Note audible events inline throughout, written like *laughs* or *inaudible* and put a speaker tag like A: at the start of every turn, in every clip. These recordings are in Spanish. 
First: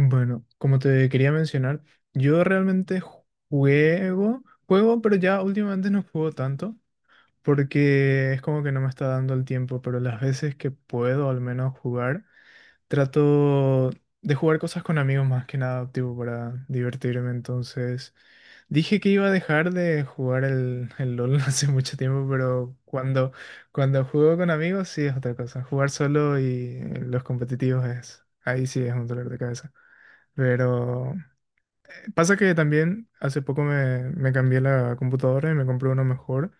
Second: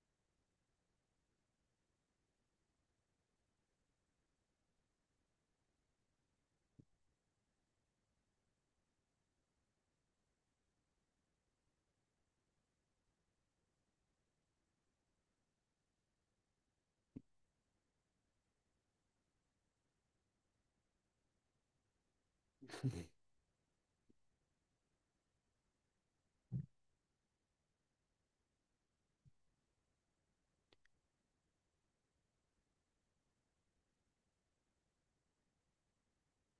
A: Bueno, como te quería mencionar, yo realmente juego, juego, pero ya últimamente no juego tanto porque es como que no me está dando el tiempo, pero las veces que puedo al menos jugar, trato de jugar cosas con amigos más que nada, tipo para divertirme. Entonces, dije que iba a dejar de jugar el LOL *laughs* hace mucho tiempo, pero cuando juego con amigos sí es otra cosa. Jugar solo y los competitivos, es, ahí sí es un dolor de cabeza. Pero pasa que también hace poco me cambié la computadora y me compré uno mejor.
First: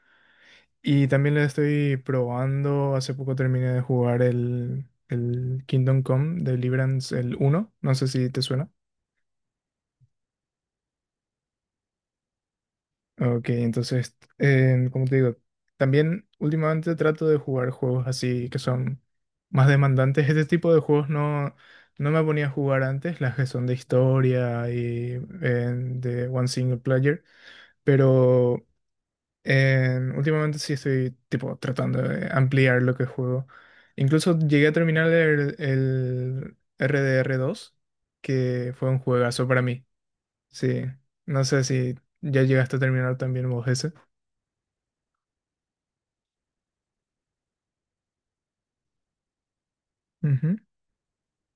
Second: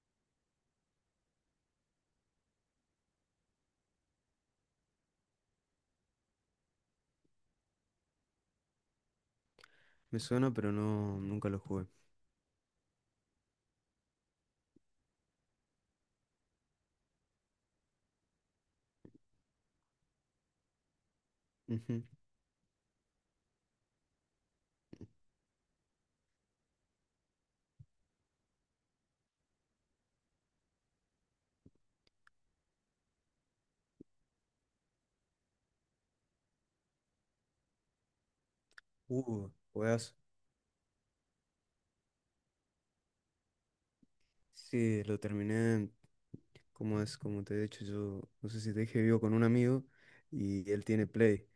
A: Y también le estoy probando. Hace poco terminé de jugar el Kingdom Come Deliverance, el uno. No sé si te suena.
B: Me suena, pero no, nunca lo jugué.
A: Ok, entonces, como te digo, también últimamente trato de jugar juegos así que son más demandantes. Este tipo de juegos no,
B: Ujú.
A: no me ponía a jugar antes, las que son de historia y de one single player. Pero últimamente sí estoy tipo tratando de ampliar lo que juego. Incluso llegué a terminar el RDR dos, que fue un juegazo para mí.
B: Juegazo.
A: Sí, no sé si ya llegaste a terminar también vos ese.
B: Sí, lo terminé, como es, como te he dicho, yo no sé si te dije, vivo con un amigo
A: Ujú.
B: y él tiene Play.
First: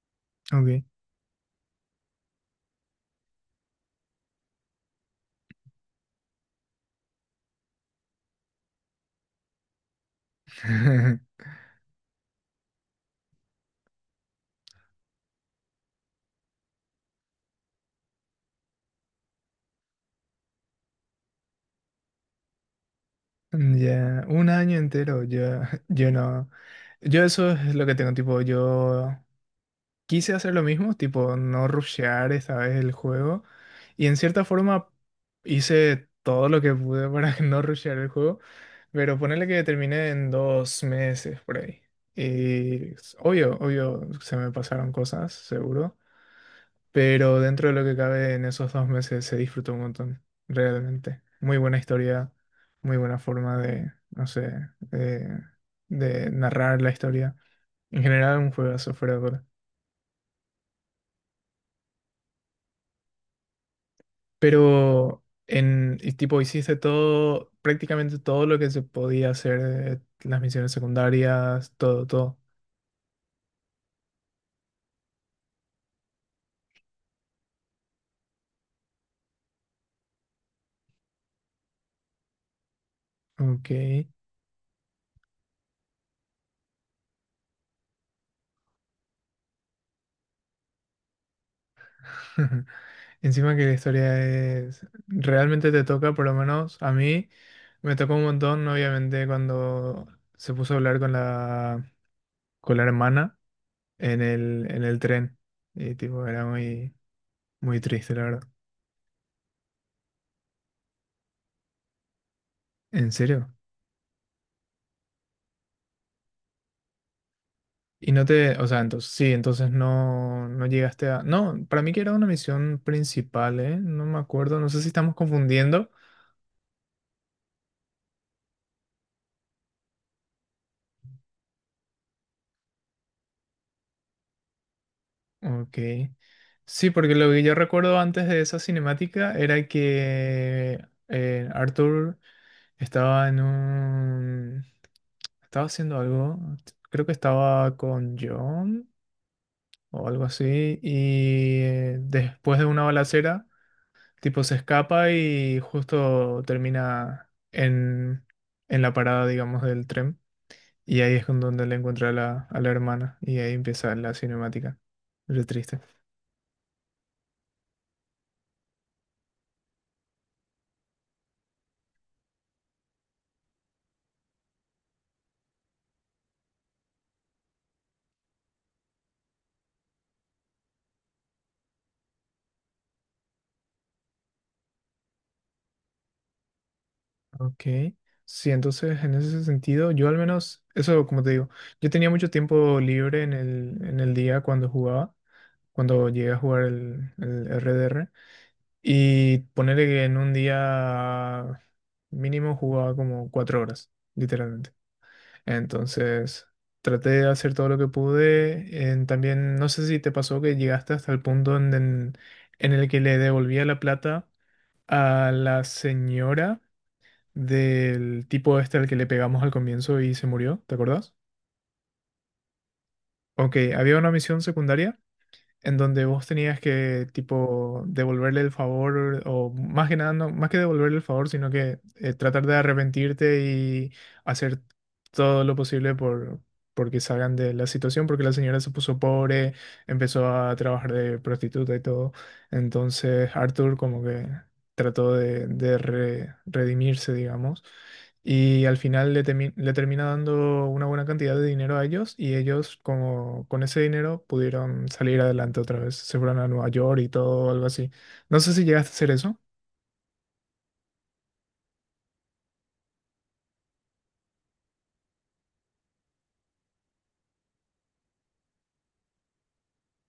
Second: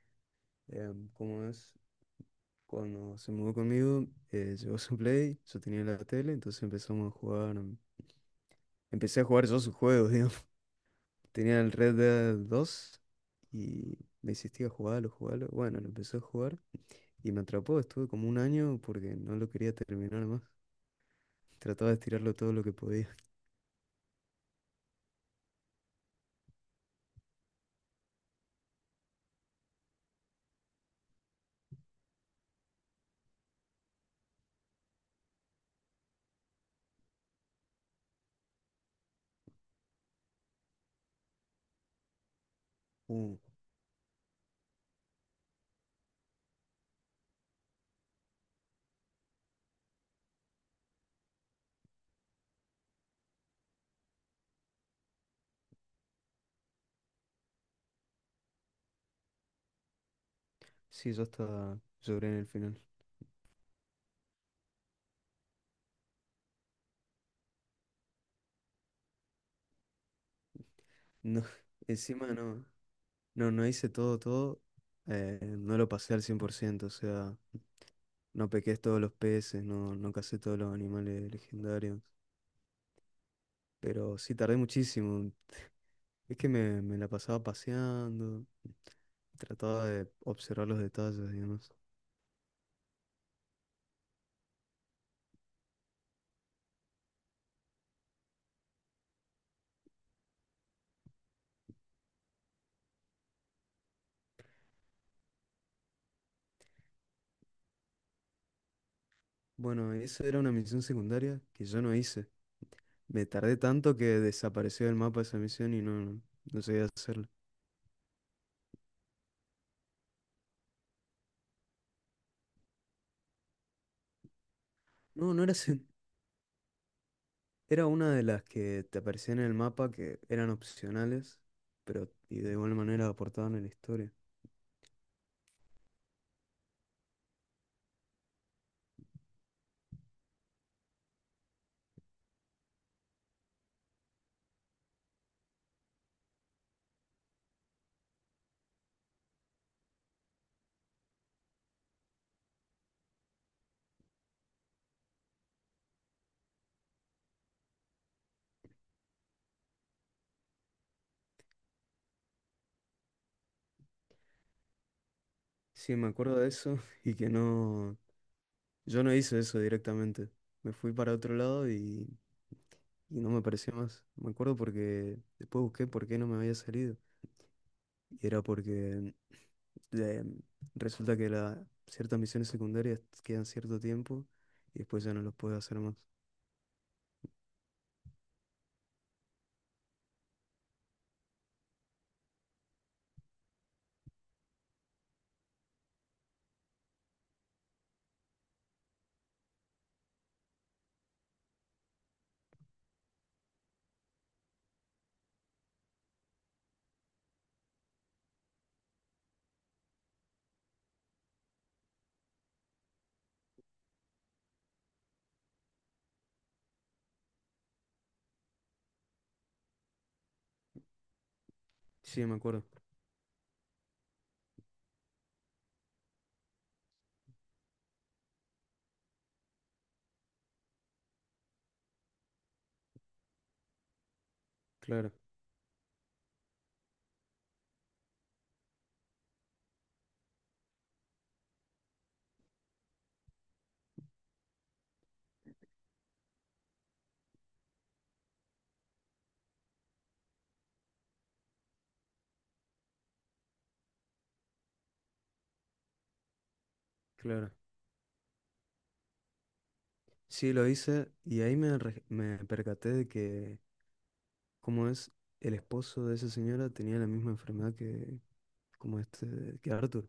A: Ok.
B: Como es, cuando se mudó conmigo, llevó su Play, yo tenía la tele, entonces empezamos a jugar. Empecé a jugar yo sus juegos, *laughs* digamos.
A: *laughs*
B: Tenía el Red Dead dos y me insistía, jugarlo, jugarlo. Bueno, lo empecé a jugar y me atrapó, estuve como un año porque no lo quería terminar más. Trataba de estirarlo todo lo que podía.
A: Ya, un año entero, yo, *laughs* yo no. Yo eso es lo que tengo, tipo, yo quise hacer lo mismo, tipo no rushear esta vez el juego. Y en cierta forma hice todo lo que pude para *laughs* no rushear el juego. Pero ponerle que terminé en 2 meses por ahí. Y
B: Uh,
A: obvio, obvio, se me pasaron cosas, seguro. Pero dentro de lo que cabe en esos 2 meses se disfrutó un montón, realmente. Muy buena historia, muy buena forma de, no sé, de, de narrar la historia. En general, un juegazo fuera de duda.
B: sí, yo hasta lloré en el final.
A: Pero en y tipo hiciste todo, prácticamente todo lo que se podía hacer, las misiones
B: No, *laughs*
A: secundarias, todo,
B: encima
A: todo.
B: no, no hice todo, todo. No lo pasé al 100%, o sea, no pequé todos los peces, no cacé todos los animales legendarios.
A: Ok.
B: Pero sí tardé muchísimo. Es que me la pasaba paseando, trataba de observar los detalles, digamos.
A: *laughs* Encima que la historia, es, realmente te toca, por lo menos a mí, me tocó un montón, obviamente, cuando se puso a hablar con la, hermana en el tren. Y tipo, era muy, muy triste, la verdad.
B: Bueno, esa era una misión secundaria que yo no hice.
A: ¿En
B: Me
A: serio?
B: tardé tanto que desapareció del mapa esa misión y no no llegué a hacerla.
A: Y no te, o sea, entonces, sí, entonces no, no llegaste a... No, para mí que era una misión principal, ¿eh? No me acuerdo, no sé si estamos
B: No, no era,
A: confundiendo.
B: *laughs* era una de las que te aparecían en el mapa que eran opcionales, pero y de igual manera aportaban a la historia.
A: Ok. Sí, porque lo que yo recuerdo antes de esa cinemática era que Arthur estaba en un... Estaba haciendo algo, creo que estaba con John o algo así, y después de una balacera... Tipo, se escapa y justo termina en la parada, digamos, del tren. Y ahí es con donde le encuentra a la hermana. Y ahí empieza la cinemática. Re triste.
B: Sí, me acuerdo de eso *laughs* y que no, yo no hice eso directamente. Me fui para otro lado y no me apareció más. Me acuerdo porque después busqué por qué no me había salido. Y era porque *sniffs* eh, resulta que ciertas misiones secundarias quedan cierto tiempo y después ya no los puedes hacer más.
A: Ok. Sí, entonces en ese sentido, yo al menos, eso como te digo, yo tenía mucho tiempo libre en el día cuando jugaba, cuando llegué a jugar el RDR. Y ponerle que en un día mínimo jugaba como 4 horas, literalmente. Entonces, traté de hacer todo lo que pude. También, no sé si te pasó que llegaste hasta el punto en el que le devolvía la plata a la señora del tipo este al que le pegamos al comienzo y se murió, ¿te acordás?
B: Sí, me acuerdo.
A: Ok, había una misión secundaria en donde vos tenías que, tipo, devolverle el favor, o más que nada, no, más que devolverle el favor, sino que tratar de arrepentirte y hacer
B: Claro,
A: todo lo posible porque salgan de la situación, porque la señora se puso pobre, empezó a trabajar de prostituta y todo. Entonces, Arthur como que trató de redimirse, digamos. Y al final le termina dando una buena cantidad de dinero a ellos y ellos como con ese dinero pudieron salir adelante otra vez. Se fueron a Nueva York y todo,
B: claro.
A: algo así. No sé si llegaste a hacer eso.
B: Sí, lo hice y ahí me percaté de que, como es, el esposo de esa señora tenía la misma enfermedad que, como este, que Arthur.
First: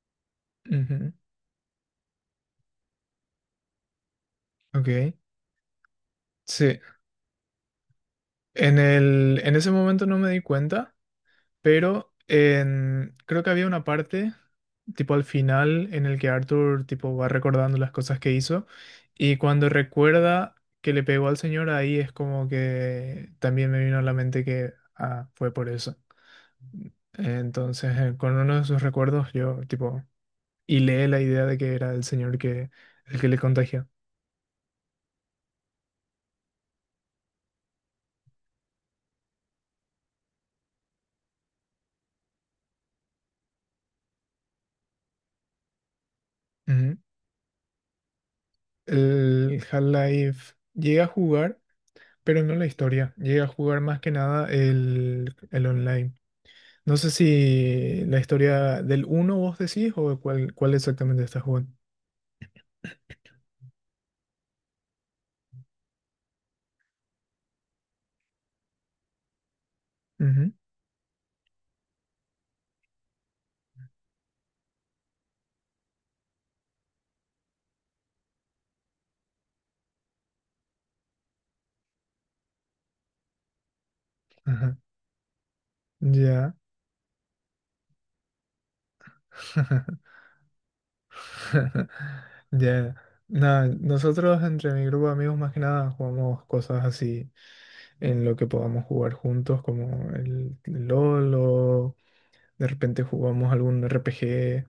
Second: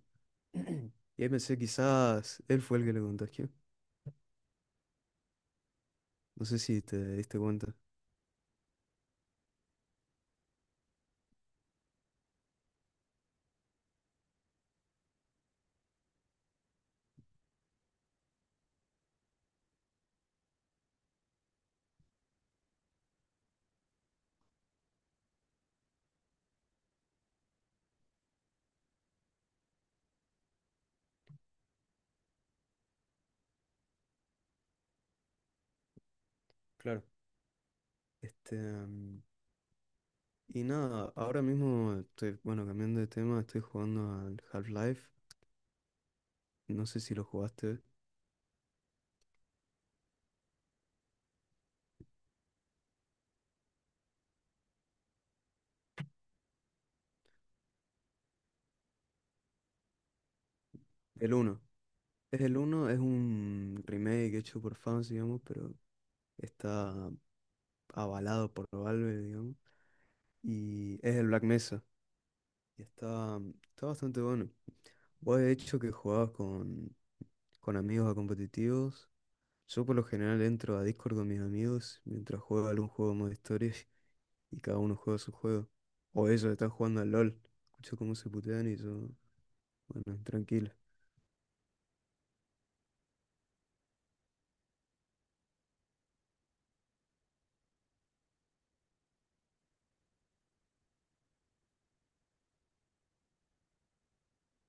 B: *clears throat*
A: Ujú.
B: Y ahí pensé, quizás él fue el que le contagió.
A: Ok.
B: No sé
A: Sí.
B: si te diste cuenta.
A: En ese momento no me di cuenta. Pero creo que había una parte, tipo al final, en el que Arthur tipo va recordando las cosas que hizo. Y cuando recuerda que le pegó al señor, ahí es como que también me vino a la mente que ah, fue por eso. Entonces, con uno de sus recuerdos, yo tipo hilé la idea de que era el señor que el que le contagió.
B: Claro. Este, mm, y nada, ahora mismo estoy, bueno, cambiando de tema, estoy jugando al Half-Life. No
A: Ujú.
B: sé si lo jugaste.
A: El Half-Life llega a jugar, pero no la historia. Llega a jugar más que nada el online. No sé si la historia del 1 vos decís o cuál exactamente
B: El
A: estás
B: uno.
A: jugando.
B: Es el uno, es un remake hecho por fans, digamos, pero está avalado por Valve, digamos.
A: Ujú.
B: Y es el Black Mesa. Y está bastante bueno. Vos de hecho que jugabas con amigos a competitivos. Yo por lo general entro a Discord con mis amigos mientras juego algún juego de modo historia *laughs* y
A: Ajá.
B: cada uno juega su juego. O ellos
A: Ya.
B: están jugando al LOL. Escucho cómo se putean y yo,
A: *laughs*
B: bueno, tranquilo.
A: Ya. Nada, nosotros entre mi grupo de amigos más que nada jugamos cosas así en lo que podamos jugar juntos, como el LOL o de repente jugamos algún RPG.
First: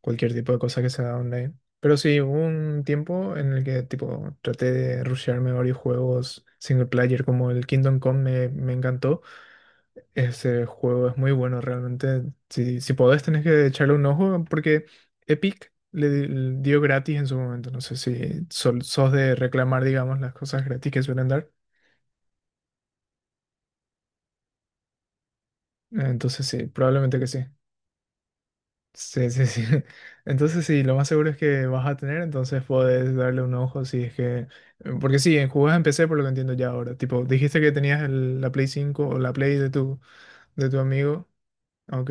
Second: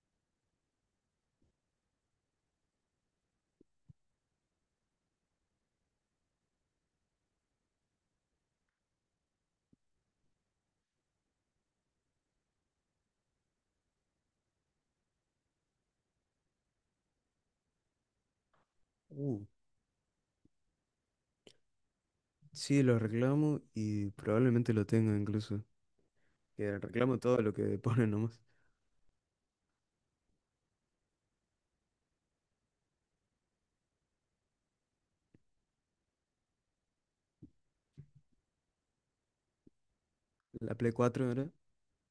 A: Cualquier tipo de cosa que sea online. Pero sí, hubo un tiempo en el que tipo traté de rushearme varios juegos single player, como el Kingdom Come me encantó. Ese juego es muy bueno realmente. Si podés tenés que echarle un ojo porque Epic le dio gratis en su momento. No sé si sos de
B: Uh,
A: reclamar, digamos, las cosas gratis que suelen dar.
B: sí, lo reclamo y probablemente lo tenga incluso.
A: Entonces sí,
B: Que
A: probablemente
B: reclamo
A: que sí.
B: todo lo que *laughs* ponen nomás.
A: Sí, sí, sí. *laughs* Entonces sí, lo más seguro es que vas a tener, entonces puedes darle un ojo si es que... Porque sí, en jugás en PC por lo que entiendo ya ahora. Tipo, dijiste que tenías la Play 5 o la Play de tu, de
B: La
A: tu
B: Play
A: amigo.
B: 4 era.
A: Ok.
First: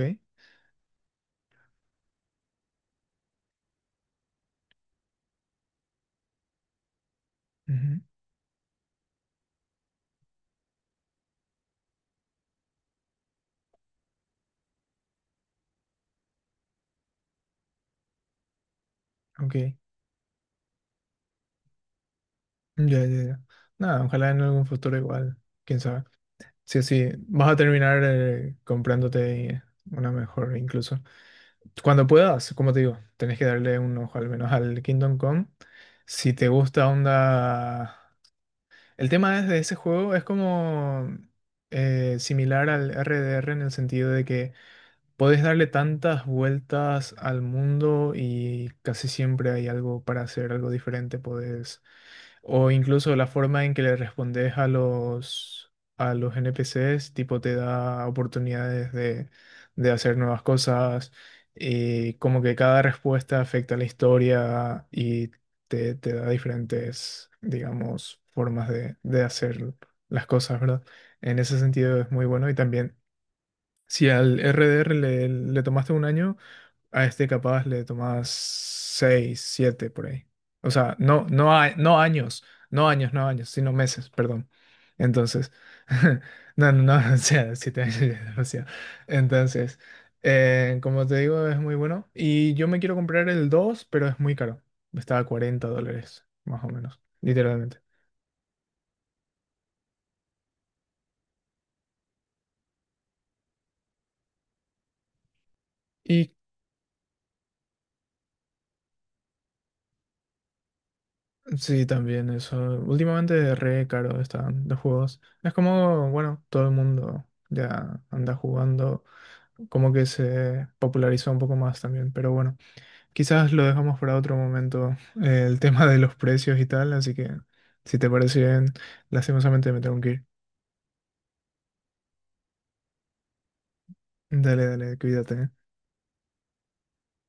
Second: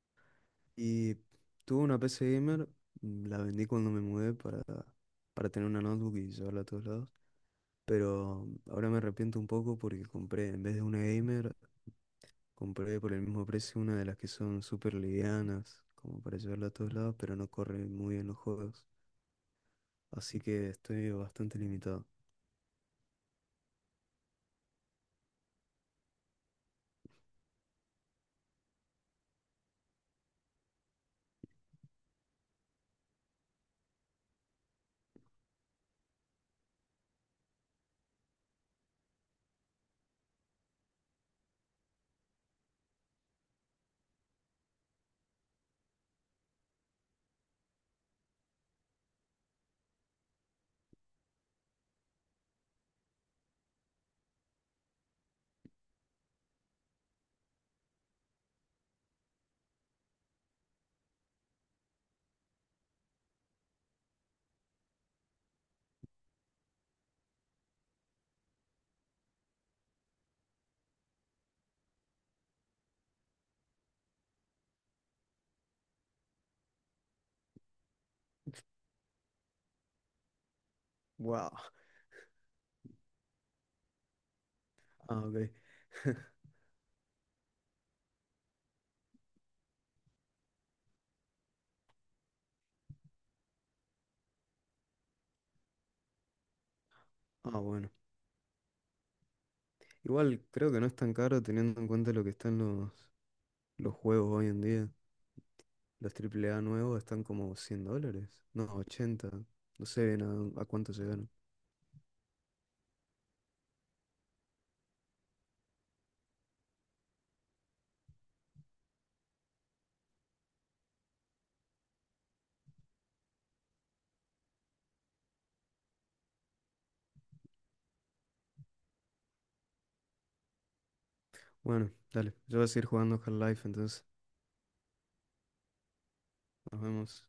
B: Y tuve una PC gamer, mm, la vendí cuando me mudé para tener una notebook y llevarla a todos lados.
A: Ujú.
B: Pero mm, ahora me arrepiento un poco porque compré, en vez de una gamer, compré por el mismo precio una de las que son súper livianas, como para llevarla a todos lados, pero no corre muy bien los juegos.
A: Ok.
B: Así que estoy bastante limitado.
A: Ya, ya, ya. Nada, ojalá en algún futuro igual. Quién sabe. Sí, sí, vas a terminar comprándote una mejor incluso. Cuando puedas, como te digo, tenés que darle un ojo al menos al Kingdom Come. Si te gusta onda... El tema es de ese juego es como similar al RDR en el sentido de que podés darle tantas vueltas al mundo y casi siempre hay algo para hacer, algo diferente. Podés o incluso la forma en que le respondes a los NPCs, tipo te da oportunidades de hacer nuevas cosas, y como que cada respuesta afecta a la historia y te da diferentes, digamos, formas de hacer las cosas, ¿verdad? En ese sentido es muy bueno y también si al RDR le tomaste un año, a este capaz le tomas seis, siete por ahí. O sea, no, no,
B: Wow.
A: no años, no años, no años, sino meses, perdón.
B: Ah, ok.
A: Entonces, *laughs*
B: *laughs*
A: no, no, no, *laughs* o sea, 7 años ya es demasiado. Entonces, como te digo, es muy bueno. Y yo me quiero comprar el 2 pero es muy caro. Está a $40, más o menos,
B: Ah,
A: literalmente.
B: bueno. Igual creo que no es tan caro teniendo en cuenta lo que están los juegos hoy en día. Los
A: Y
B: triple A nuevos están como $100. No, 80. No sé bien a cuánto se ganan.
A: sí, también eso. Últimamente re caro están los juegos. Es como, bueno, todo el mundo ya anda jugando, como que se popularizó un poco más también. Pero bueno, quizás lo dejamos para otro momento, el tema de los precios y tal. Así que, si te parece bien, lastimosamente me tengo que ir.
B: Bueno, dale. Yo voy a seguir jugando Half-Life, entonces
A: Dale, dale, cuídate. ¿Eh?
B: nos vemos.